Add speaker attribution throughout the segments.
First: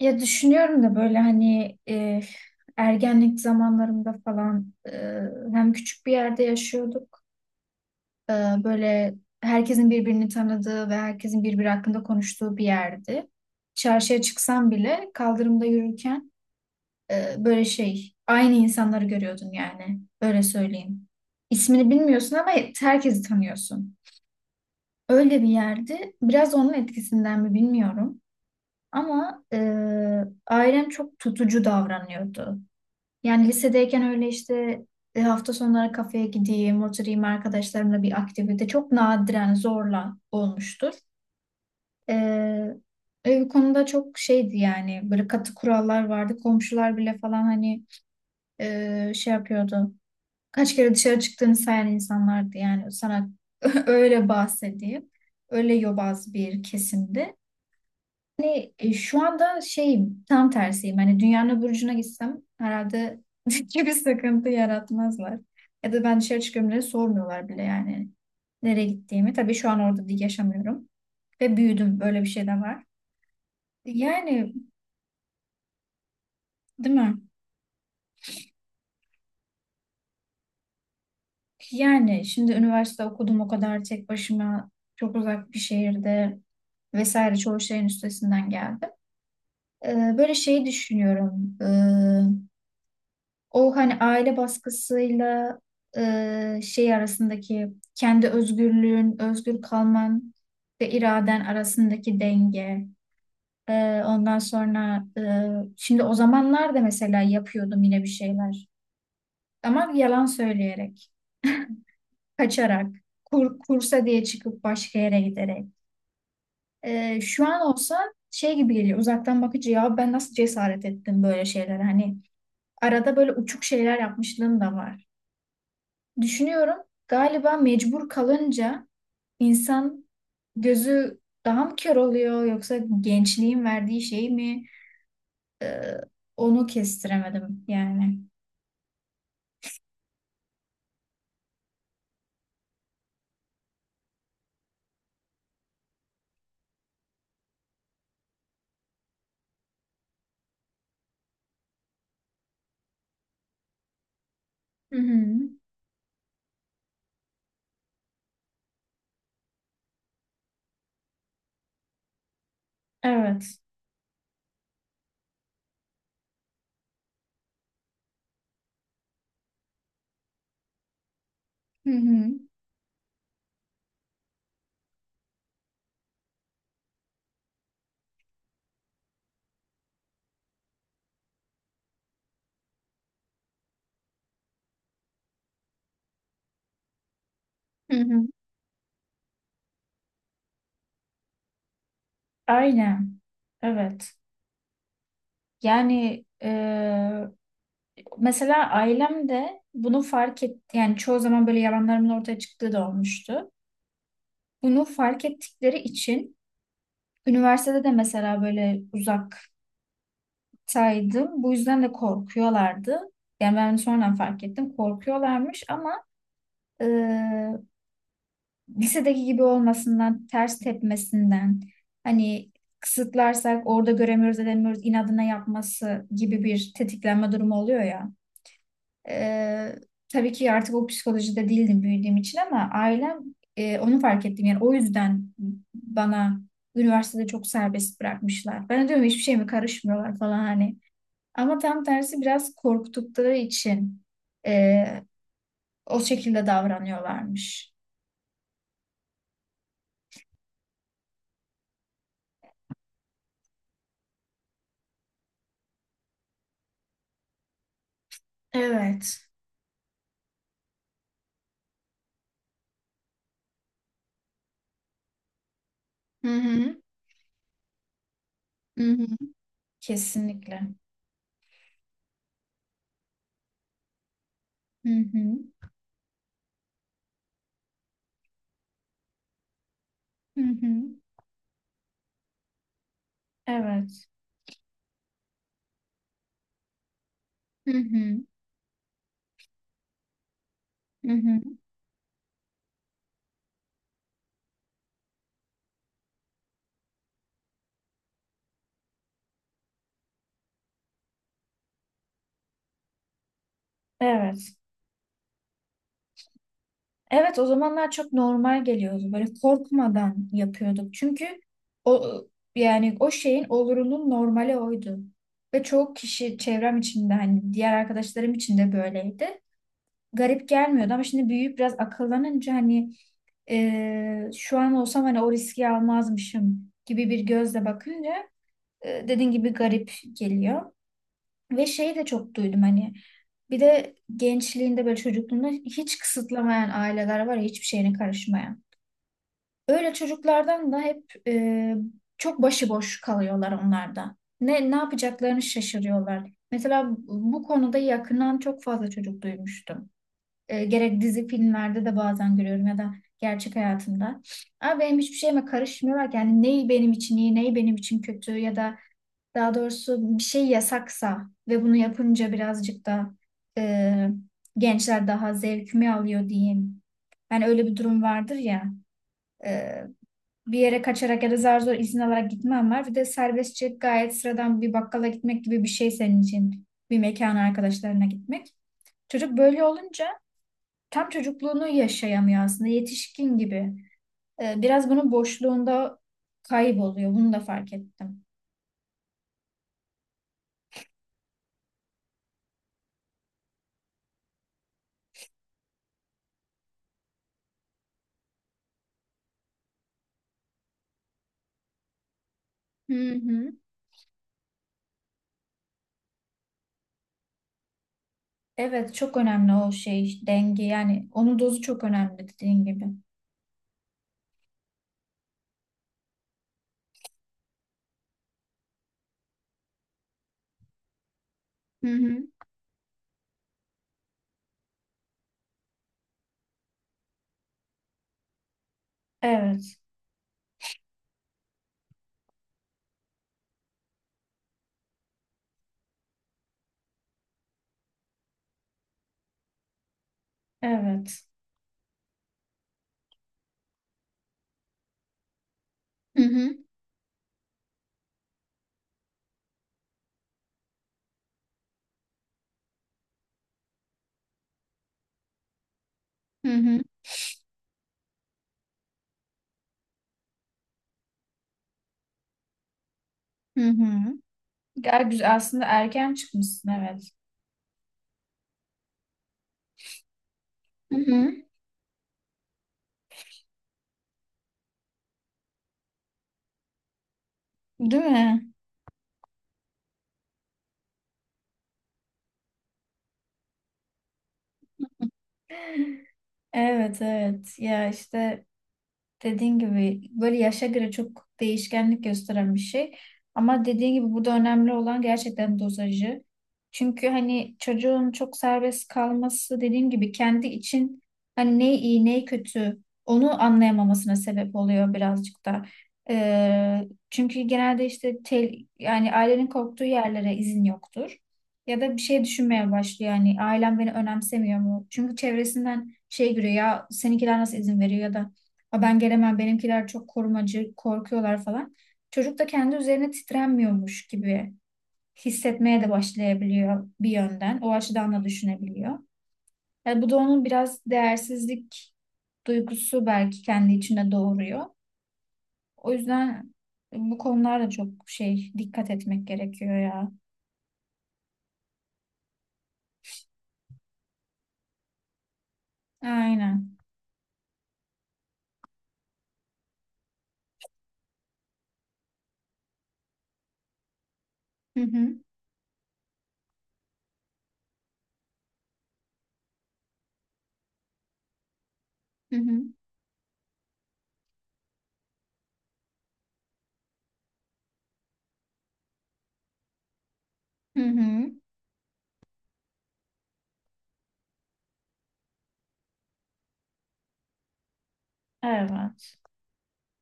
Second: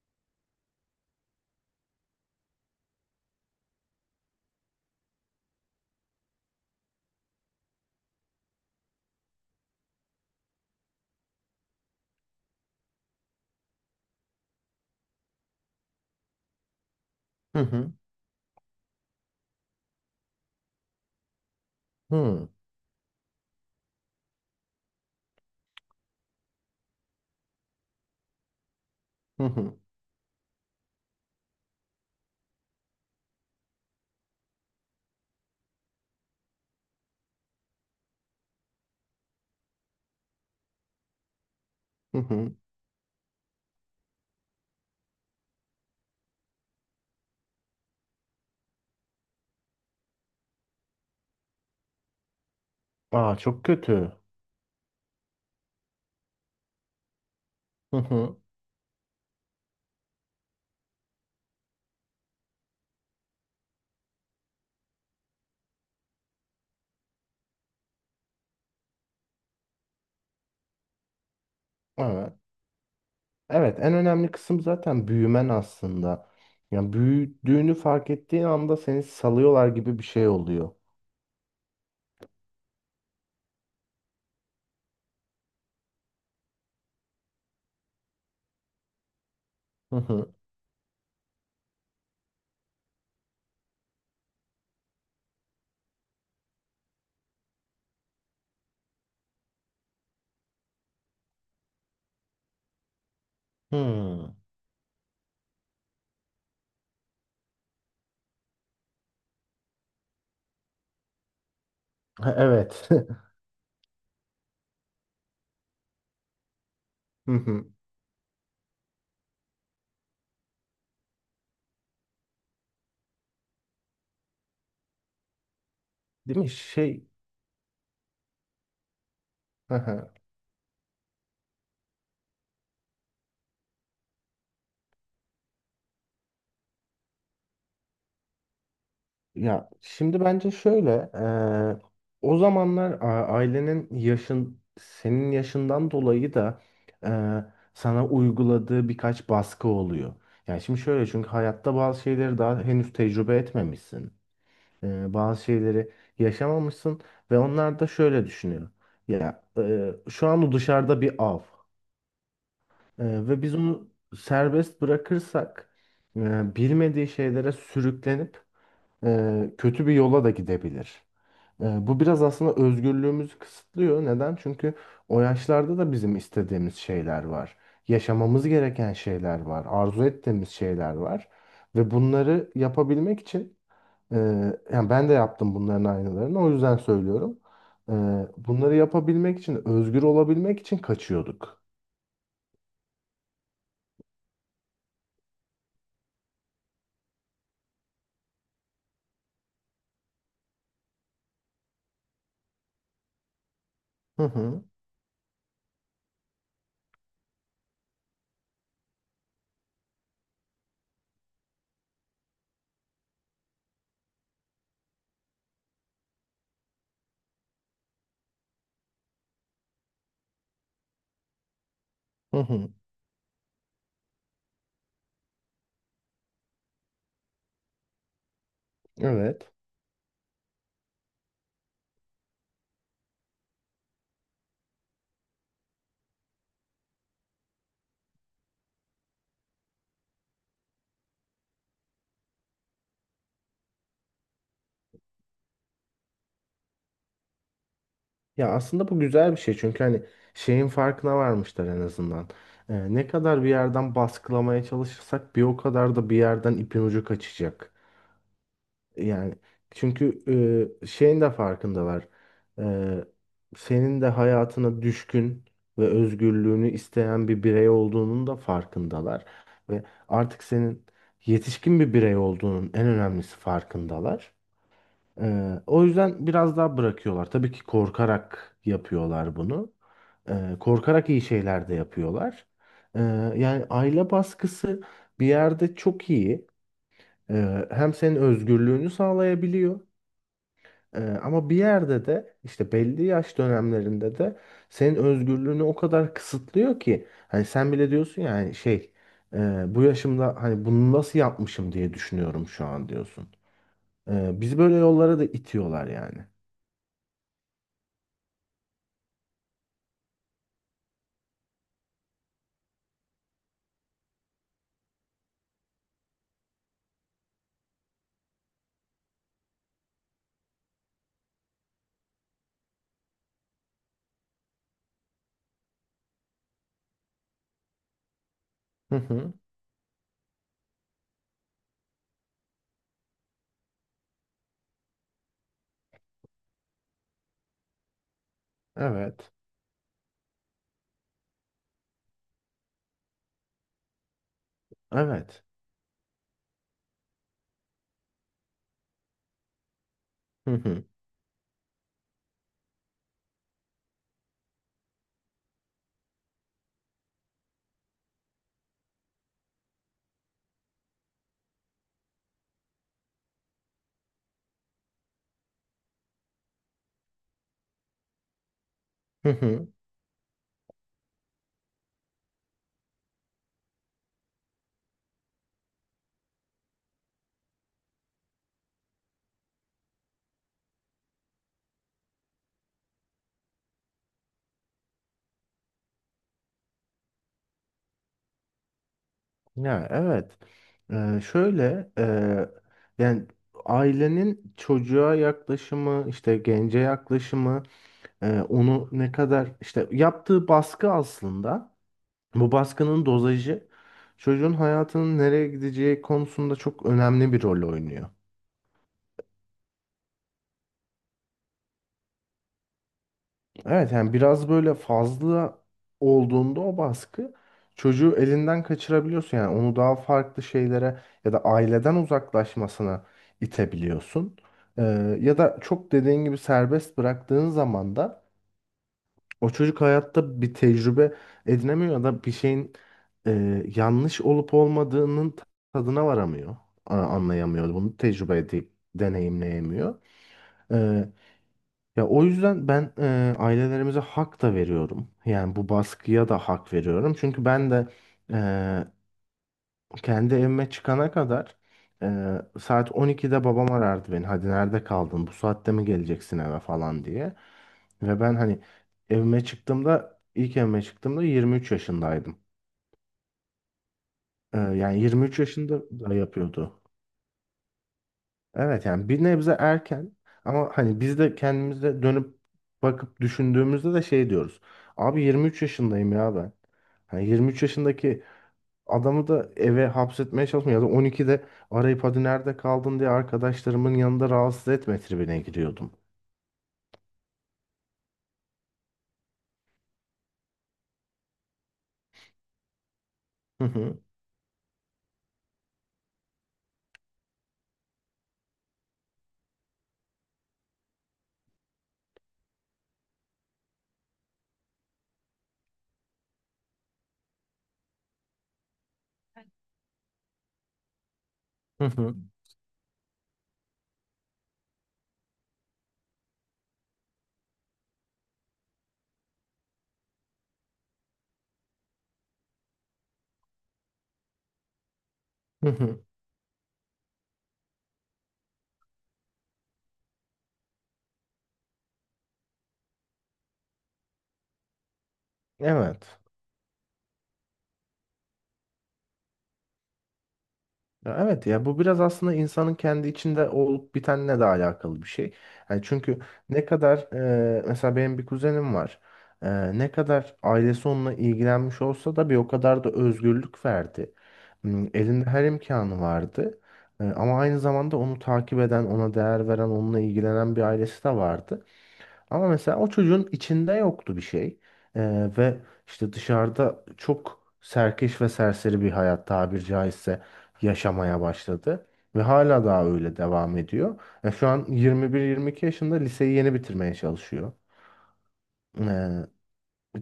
Speaker 1: Ya düşünüyorum da böyle hani ergenlik zamanlarımda falan hem küçük bir yerde yaşıyorduk. E, Böyle herkesin birbirini tanıdığı ve herkesin birbiri hakkında konuştuğu bir yerdi. Çarşıya çıksam bile kaldırımda yürürken
Speaker 2: Hı
Speaker 1: böyle
Speaker 2: hı.
Speaker 1: şey aynı insanları görüyordun, yani öyle söyleyeyim. İsmini
Speaker 2: Hı
Speaker 1: bilmiyorsun
Speaker 2: hı.
Speaker 1: ama herkesi tanıyorsun. Öyle bir yerdi. Biraz onun etkisinden mi bilmiyorum. Ama
Speaker 2: Hı hı.
Speaker 1: ailem çok tutucu davranıyordu. Yani lisedeyken öyle işte hafta sonları kafeye gideyim, oturayım arkadaşlarımla bir aktivite çok nadiren zorla olmuştur.
Speaker 2: Hı.
Speaker 1: Ee, bu konuda çok şeydi, yani böyle katı kurallar vardı. Komşular bile falan hani şey yapıyordu. Kaç kere dışarı çıktığını sayan insanlardı yani sana
Speaker 2: Aa, çok kötü.
Speaker 1: öyle bahsedeyim. Öyle yobaz bir kesimdi.
Speaker 2: Hı hı.
Speaker 1: Hani şu anda şey tam tersiyim. Hani dünyanın öbür ucuna gitsem herhalde hiçbir sıkıntı yaratmazlar. Ya da ben dışarı çıkıyorum diye sormuyorlar bile, yani nereye gittiğimi. Tabii şu an orada değil, yaşamıyorum. Ve büyüdüm. Böyle bir
Speaker 2: Evet.
Speaker 1: şey de var.
Speaker 2: Evet, en önemli
Speaker 1: Yani
Speaker 2: kısım zaten büyümen aslında. Yani
Speaker 1: değil mi?
Speaker 2: büyüdüğünü fark ettiğin anda seni salıyorlar gibi bir şey oluyor.
Speaker 1: Yani şimdi üniversite okudum, o kadar tek başıma, çok uzak bir şehirde vesaire, çoğu şeyin üstesinden geldim.
Speaker 2: Hı hı.
Speaker 1: Böyle şeyi düşünüyorum. O hani aile baskısıyla şey arasındaki, kendi özgürlüğün, özgür kalman ve iraden arasındaki denge.
Speaker 2: Hı.
Speaker 1: Ondan sonra şimdi o zamanlar da mesela yapıyordum yine bir şeyler. Ama yalan söyleyerek,
Speaker 2: Ha,
Speaker 1: kaçarak,
Speaker 2: evet.
Speaker 1: kursa diye çıkıp başka yere giderek.
Speaker 2: Hı
Speaker 1: Şu an
Speaker 2: hı.
Speaker 1: olsa şey gibi geliyor, uzaktan bakıcı, ya ben nasıl cesaret ettim böyle şeylere, hani arada böyle uçuk şeyler yapmışlığım da var.
Speaker 2: Değil mi?
Speaker 1: Düşünüyorum,
Speaker 2: Şey.
Speaker 1: galiba mecbur kalınca
Speaker 2: Hı
Speaker 1: insan
Speaker 2: hı.
Speaker 1: gözü daha mı kör oluyor, yoksa gençliğin verdiği şey mi? Ee, onu kestiremedim yani.
Speaker 2: Ya şimdi bence şöyle, o zamanlar ailenin yaşın senin yaşından dolayı da eee, sana uyguladığı birkaç baskı oluyor. Yani şimdi şöyle, çünkü hayatta bazı şeyleri daha henüz tecrübe etmemişsin.
Speaker 1: Hı
Speaker 2: Eee,
Speaker 1: hı.
Speaker 2: bazı şeyleri yaşamamışsın ve onlar da şöyle düşünüyor: ya şu an o dışarıda bir av, ve biz
Speaker 1: Evet.
Speaker 2: onu serbest bırakırsak bilmediği şeylere sürüklenip kötü bir yola da gidebilir.
Speaker 1: Hı
Speaker 2: Bu biraz
Speaker 1: hı.
Speaker 2: aslında özgürlüğümüzü kısıtlıyor. Neden? Çünkü o yaşlarda da bizim istediğimiz şeyler var. Yaşamamız gereken şeyler var. Arzu ettiğimiz şeyler var. Ve bunları yapabilmek için e, yani ben de yaptım bunların aynılarını. O yüzden söylüyorum. E,
Speaker 1: Hı hı.
Speaker 2: bunları yapabilmek için, özgür olabilmek için kaçıyorduk.
Speaker 1: Aynen. Evet. Yani mesela ailem de bunu fark et, yani çoğu zaman böyle yalanlarımın ortaya çıktığı da olmuştu.
Speaker 2: Hı hı.
Speaker 1: Bunu fark ettikleri için üniversitede de mesela böyle uzak saydım. Bu yüzden de korkuyorlardı. Yani ben sonradan fark ettim. Korkuyorlarmış ama e, lisedeki gibi olmasından, ters tepmesinden,
Speaker 2: Hı
Speaker 1: hani
Speaker 2: hı.
Speaker 1: kısıtlarsak orada göremiyoruz, edemiyoruz, inadına yapması gibi bir tetiklenme durumu oluyor ya.
Speaker 2: Evet.
Speaker 1: E, tabii ki artık o psikolojide değildim büyüdüğüm için, ama ailem onu fark ettim. Yani o yüzden bana üniversitede çok serbest bırakmışlar. Ben de diyorum hiçbir şey mi karışmıyorlar falan hani. Ama tam tersi, biraz korktukları için eee, o şekilde davranıyorlarmış.
Speaker 2: Ya aslında bu güzel bir şey, çünkü hani şeyin farkına varmışlar en azından. Ne kadar bir yerden baskılamaya çalışırsak bir o kadar da bir yerden ipin ucu kaçacak.
Speaker 1: Evet.
Speaker 2: Yani çünkü şeyin de farkındalar. Ee, senin de hayatına düşkün ve
Speaker 1: Hı
Speaker 2: özgürlüğünü
Speaker 1: hı.
Speaker 2: isteyen bir birey olduğunun da
Speaker 1: Hı hı.
Speaker 2: farkındalar. Ve artık
Speaker 1: Kesinlikle.
Speaker 2: senin yetişkin bir birey olduğunun, en önemlisi, farkındalar.
Speaker 1: Hı hı.
Speaker 2: O yüzden biraz daha bırakıyorlar. Tabii ki korkarak yapıyorlar bunu.
Speaker 1: Hı
Speaker 2: Ee,
Speaker 1: hı.
Speaker 2: korkarak iyi şeyler de yapıyorlar. Ee, yani
Speaker 1: Evet.
Speaker 2: aile baskısı bir yerde çok iyi. Ee,
Speaker 1: Hı
Speaker 2: hem senin
Speaker 1: hı.
Speaker 2: özgürlüğünü sağlayabiliyor. Ee,
Speaker 1: Hı
Speaker 2: ama bir
Speaker 1: hı.
Speaker 2: yerde de işte belli yaş dönemlerinde de senin özgürlüğünü o kadar kısıtlıyor ki hani sen bile diyorsun, yani şey, bu yaşımda hani bunu nasıl yapmışım diye düşünüyorum şu an, diyorsun. Bizi
Speaker 1: Evet.
Speaker 2: böyle yollara da itiyorlar yani.
Speaker 1: Evet, o zamanlar çok normal geliyordu. Böyle korkmadan yapıyorduk. Çünkü o, yani o şeyin olurunun normali oydu. Ve çoğu kişi çevrem içinde, hani diğer arkadaşlarım için de böyleydi. Garip gelmiyordu ama şimdi büyüyüp biraz akıllanınca, hani şu an olsam hani o riski almazmışım gibi bir gözle bakınca
Speaker 2: Hı
Speaker 1: dediğin
Speaker 2: hı.
Speaker 1: gibi garip geliyor. Ve şeyi de çok duydum, hani bir de gençliğinde, böyle çocukluğunda hiç kısıtlamayan aileler var ya, hiçbir şeyine karışmayan.
Speaker 2: Evet.
Speaker 1: Öyle çocuklardan da hep çok başıboş kalıyorlar onlar da. Ne yapacaklarını
Speaker 2: Evet.
Speaker 1: şaşırıyorlar. Mesela bu konuda yakından çok fazla çocuk duymuştum.
Speaker 2: Hı hı.
Speaker 1: Gerek dizi filmlerde de bazen görüyorum ya da gerçek hayatımda. Ama benim hiçbir şeyime karışmıyorlar ki. Yani neyi benim için iyi, neyi benim için kötü, ya da daha doğrusu bir şey yasaksa ve bunu yapınca birazcık da e, gençler daha zevkimi alıyor diyeyim. Yani öyle bir durum vardır ya.
Speaker 2: Hı hı.
Speaker 1: e, Bir yere kaçarak ya da zar zor izin alarak gitmem var. Bir de serbestçe gayet sıradan bir bakkala gitmek gibi bir şey senin için. Bir mekana arkadaşlarına gitmek. Çocuk böyle olunca tam çocukluğunu yaşayamıyor aslında, yetişkin gibi. Biraz bunun boşluğunda kayboluyor. Bunu da fark ettim.
Speaker 2: Ya evet. Şöyle yani ailenin çocuğa yaklaşımı, işte gence yaklaşımı, onu ne kadar işte yaptığı baskı aslında. Bu baskının
Speaker 1: Hı hı.
Speaker 2: dozajı çocuğun hayatının nereye gideceği konusunda çok önemli bir rol oynuyor.
Speaker 1: Evet, çok önemli o şey denge, yani onun dozu çok önemli dediğin gibi.
Speaker 2: Evet, yani biraz böyle fazla olduğunda o baskı, çocuğu elinden kaçırabiliyorsun. Yani onu daha farklı şeylere ya da
Speaker 1: Hı
Speaker 2: aileden
Speaker 1: hı.
Speaker 2: uzaklaşmasına itebiliyorsun. Ee, ya da çok dediğin gibi serbest bıraktığın zaman da o
Speaker 1: Evet,
Speaker 2: çocuk hayatta bir tecrübe edinemiyor ya da bir şeyin yanlış olup olmadığının tadına varamıyor. Anlayamıyor. Bunu tecrübe edip deneyimleyemiyor. E,
Speaker 1: evet.
Speaker 2: ya o yüzden ben ailelerimize hak da veriyorum. Yani bu
Speaker 1: Hı
Speaker 2: baskıya da
Speaker 1: hı.
Speaker 2: hak veriyorum. Çünkü ben de kendi evime çıkana kadar saat 12'de babam arardı beni: "Hadi, nerede kaldın? Bu saatte mi geleceksin
Speaker 1: Hı
Speaker 2: eve?"
Speaker 1: hı.
Speaker 2: falan diye. Ve ben hani evime çıktığımda, ilk evime çıktığımda 23 yaşındaydım.
Speaker 1: Hı hı.
Speaker 2: Yani
Speaker 1: Gel güzel
Speaker 2: 23
Speaker 1: aslında,
Speaker 2: yaşında
Speaker 1: erken
Speaker 2: da
Speaker 1: çıkmışsın,
Speaker 2: yapıyordu.
Speaker 1: evet.
Speaker 2: Evet, yani bir nebze erken, ama
Speaker 1: Hı
Speaker 2: hani biz
Speaker 1: hı.
Speaker 2: de kendimize dönüp bakıp düşündüğümüzde de şey diyoruz: "Abi, 23 yaşındayım ya ben." Hani 23
Speaker 1: Değil
Speaker 2: yaşındaki
Speaker 1: mi?
Speaker 2: adamı da eve hapsetmeye çalışmıyor. Ya da 12'de arayıp "hadi nerede kaldın" diye arkadaşlarımın yanında rahatsız etme tribine giriyordum.
Speaker 1: Evet, evet, ya işte dediğin gibi böyle yaşa göre çok değişkenlik gösteren bir şey.
Speaker 2: Hı
Speaker 1: Ama dediğin
Speaker 2: hı,
Speaker 1: gibi burada önemli olan gerçekten dozajı. Çünkü hani çocuğun çok serbest kalması, dediğim gibi kendi için hani ne iyi ne kötü onu anlayamamasına sebep oluyor birazcık da. Ee, çünkü genelde işte yani ailenin korktuğu yerlere izin yoktur. Ya
Speaker 2: hı
Speaker 1: da bir
Speaker 2: hı,
Speaker 1: şey düşünmeye başlıyor, yani ailem beni önemsemiyor mu? Çünkü çevresinden şey görüyor ya, seninkiler nasıl izin veriyor ya da "Aa, ben gelemem, benimkiler çok korumacı, korkuyorlar" falan. Çocuk da kendi üzerine titrenmiyormuş gibi
Speaker 2: hı
Speaker 1: hissetmeye de
Speaker 2: hı.
Speaker 1: başlayabiliyor bir yönden. O açıdan da düşünebiliyor. Yani bu da onun biraz değersizlik duygusu belki kendi içinde doğuruyor. O
Speaker 2: Evet.
Speaker 1: yüzden bu konularda çok şey dikkat etmek gerekiyor ya.
Speaker 2: Ya evet ya, bu biraz aslında insanın kendi içinde olup bitenle de alakalı bir şey. Yani çünkü ne
Speaker 1: Aynen.
Speaker 2: kadar mesela benim bir kuzenim var. Ne kadar ailesi onunla ilgilenmiş olsa da bir o kadar da özgürlük verdi.
Speaker 1: Hı
Speaker 2: Hmm,
Speaker 1: hı.
Speaker 2: Elinde her imkanı vardı. Ama aynı zamanda onu takip eden, ona değer veren, onunla ilgilenen bir ailesi de vardı.
Speaker 1: Hı
Speaker 2: Ama
Speaker 1: hı.
Speaker 2: mesela o çocuğun içinde yoktu bir şey. Ve işte dışarıda çok serkeş ve serseri bir hayat, tabiri caizse,
Speaker 1: Hı
Speaker 2: yaşamaya
Speaker 1: hı.
Speaker 2: başladı. Ve hala daha öyle devam ediyor. Şu an 21-22 yaşında, liseyi yeni bitirmeye çalışıyor. Ee,
Speaker 1: Evet.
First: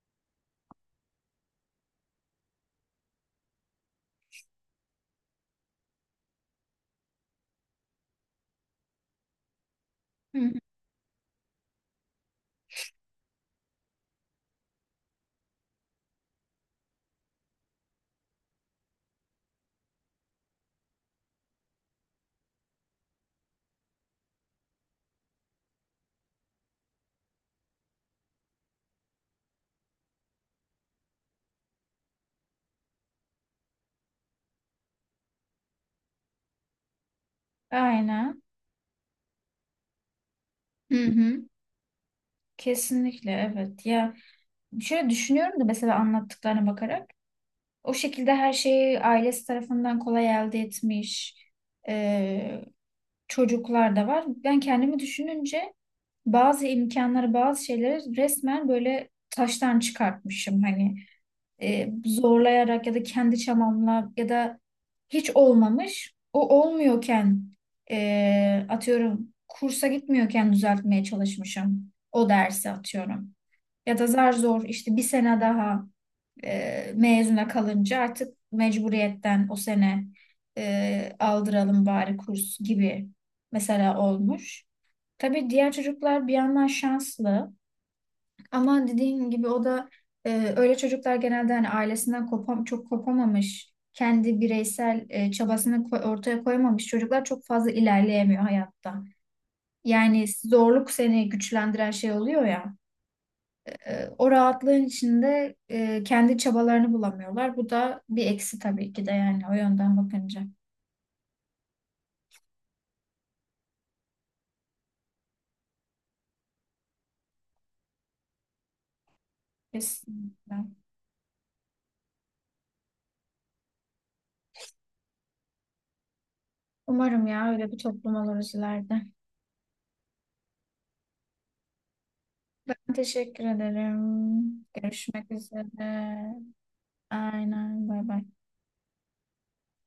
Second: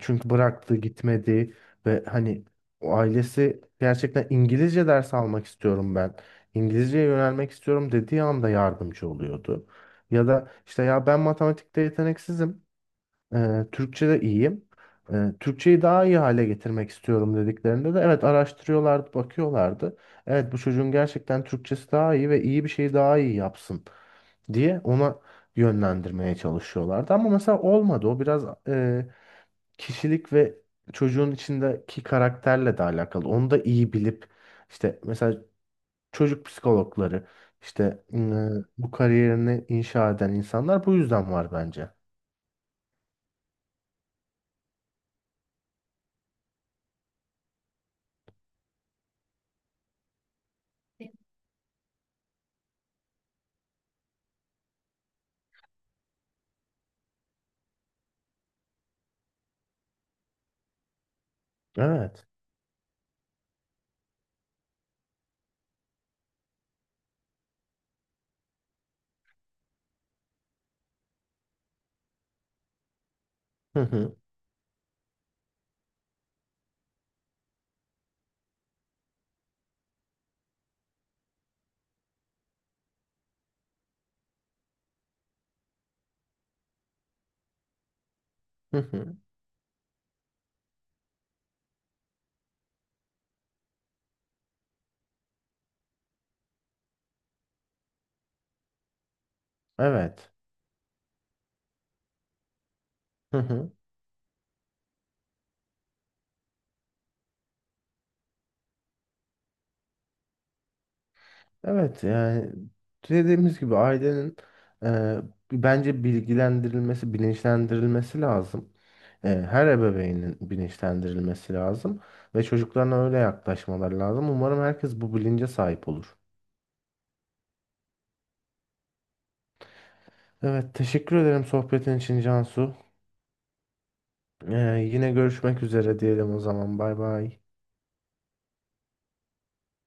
Speaker 2: çünkü bıraktı, gitmedi ve hani o ailesi, gerçekten "İngilizce ders almak istiyorum ben, İngilizceye yönelmek istiyorum" dediği anda yardımcı oluyordu. Ya
Speaker 1: Hı hı.
Speaker 2: da işte "ya ben matematikte yeteneksizim, Türkçe'de iyiyim. Türkçeyi daha iyi hale getirmek istiyorum" dediklerinde de evet, araştırıyorlardı, bakıyorlardı. Evet, bu çocuğun gerçekten Türkçesi daha iyi ve iyi bir şeyi daha iyi yapsın diye ona yönlendirmeye çalışıyorlardı. Ama mesela olmadı. O biraz kişilik ve çocuğun içindeki karakterle de alakalı. Onu da iyi bilip işte, mesela çocuk psikologları, işte
Speaker 1: Aynen.
Speaker 2: bu kariyerini inşa eden insanlar
Speaker 1: Hı
Speaker 2: bu yüzden
Speaker 1: hı.
Speaker 2: var bence.
Speaker 1: Kesinlikle, evet. Ya, şöyle düşünüyorum da mesela anlattıklarına bakarak. O şekilde her şeyi ailesi tarafından kolay elde etmiş e, çocuklar da var. Ben kendimi düşününce bazı imkanları, bazı şeyleri resmen böyle taştan çıkartmışım. Hani
Speaker 2: Evet.
Speaker 1: zorlayarak ya da kendi çabamla ya da hiç olmamış. O olmuyorken atıyorum kursa gitmiyorken düzeltmeye çalışmışım o dersi, atıyorum.
Speaker 2: Hı
Speaker 1: Ya da
Speaker 2: hı.
Speaker 1: zar zor işte bir sene daha. Mezuna kalınca artık mecburiyetten o sene aldıralım bari kurs gibi mesela olmuş. Tabii diğer çocuklar bir yandan şanslı
Speaker 2: Hı
Speaker 1: ama
Speaker 2: hı.
Speaker 1: dediğin gibi o da e, öyle çocuklar genelde hani ailesinden kopam çok kopamamış, kendi bireysel çabasını ortaya koymamış çocuklar çok fazla ilerleyemiyor hayatta. Yani
Speaker 2: Evet.
Speaker 1: zorluk seni güçlendiren şey oluyor ya.
Speaker 2: Hı hı.
Speaker 1: O rahatlığın içinde kendi çabalarını bulamıyorlar. Bu da bir eksi tabii ki de, yani o yönden bakınca.
Speaker 2: Evet, yani dediğimiz gibi ailenin e, bence bilgilendirilmesi, bilinçlendirilmesi lazım. Her ebeveynin
Speaker 1: Kesinlikle.
Speaker 2: bilinçlendirilmesi lazım ve çocuklarına öyle yaklaşmaları lazım. Umarım herkes bu bilince sahip olur.
Speaker 1: Umarım ya, öyle bir toplum oluruz ileride.
Speaker 2: Evet, teşekkür ederim sohbetin için, Cansu.
Speaker 1: Ben teşekkür
Speaker 2: Ee,
Speaker 1: ederim.
Speaker 2: yine
Speaker 1: Görüşmek
Speaker 2: görüşmek üzere
Speaker 1: üzere.
Speaker 2: diyelim o zaman. Bay bay.
Speaker 1: Aynen. Bay bay.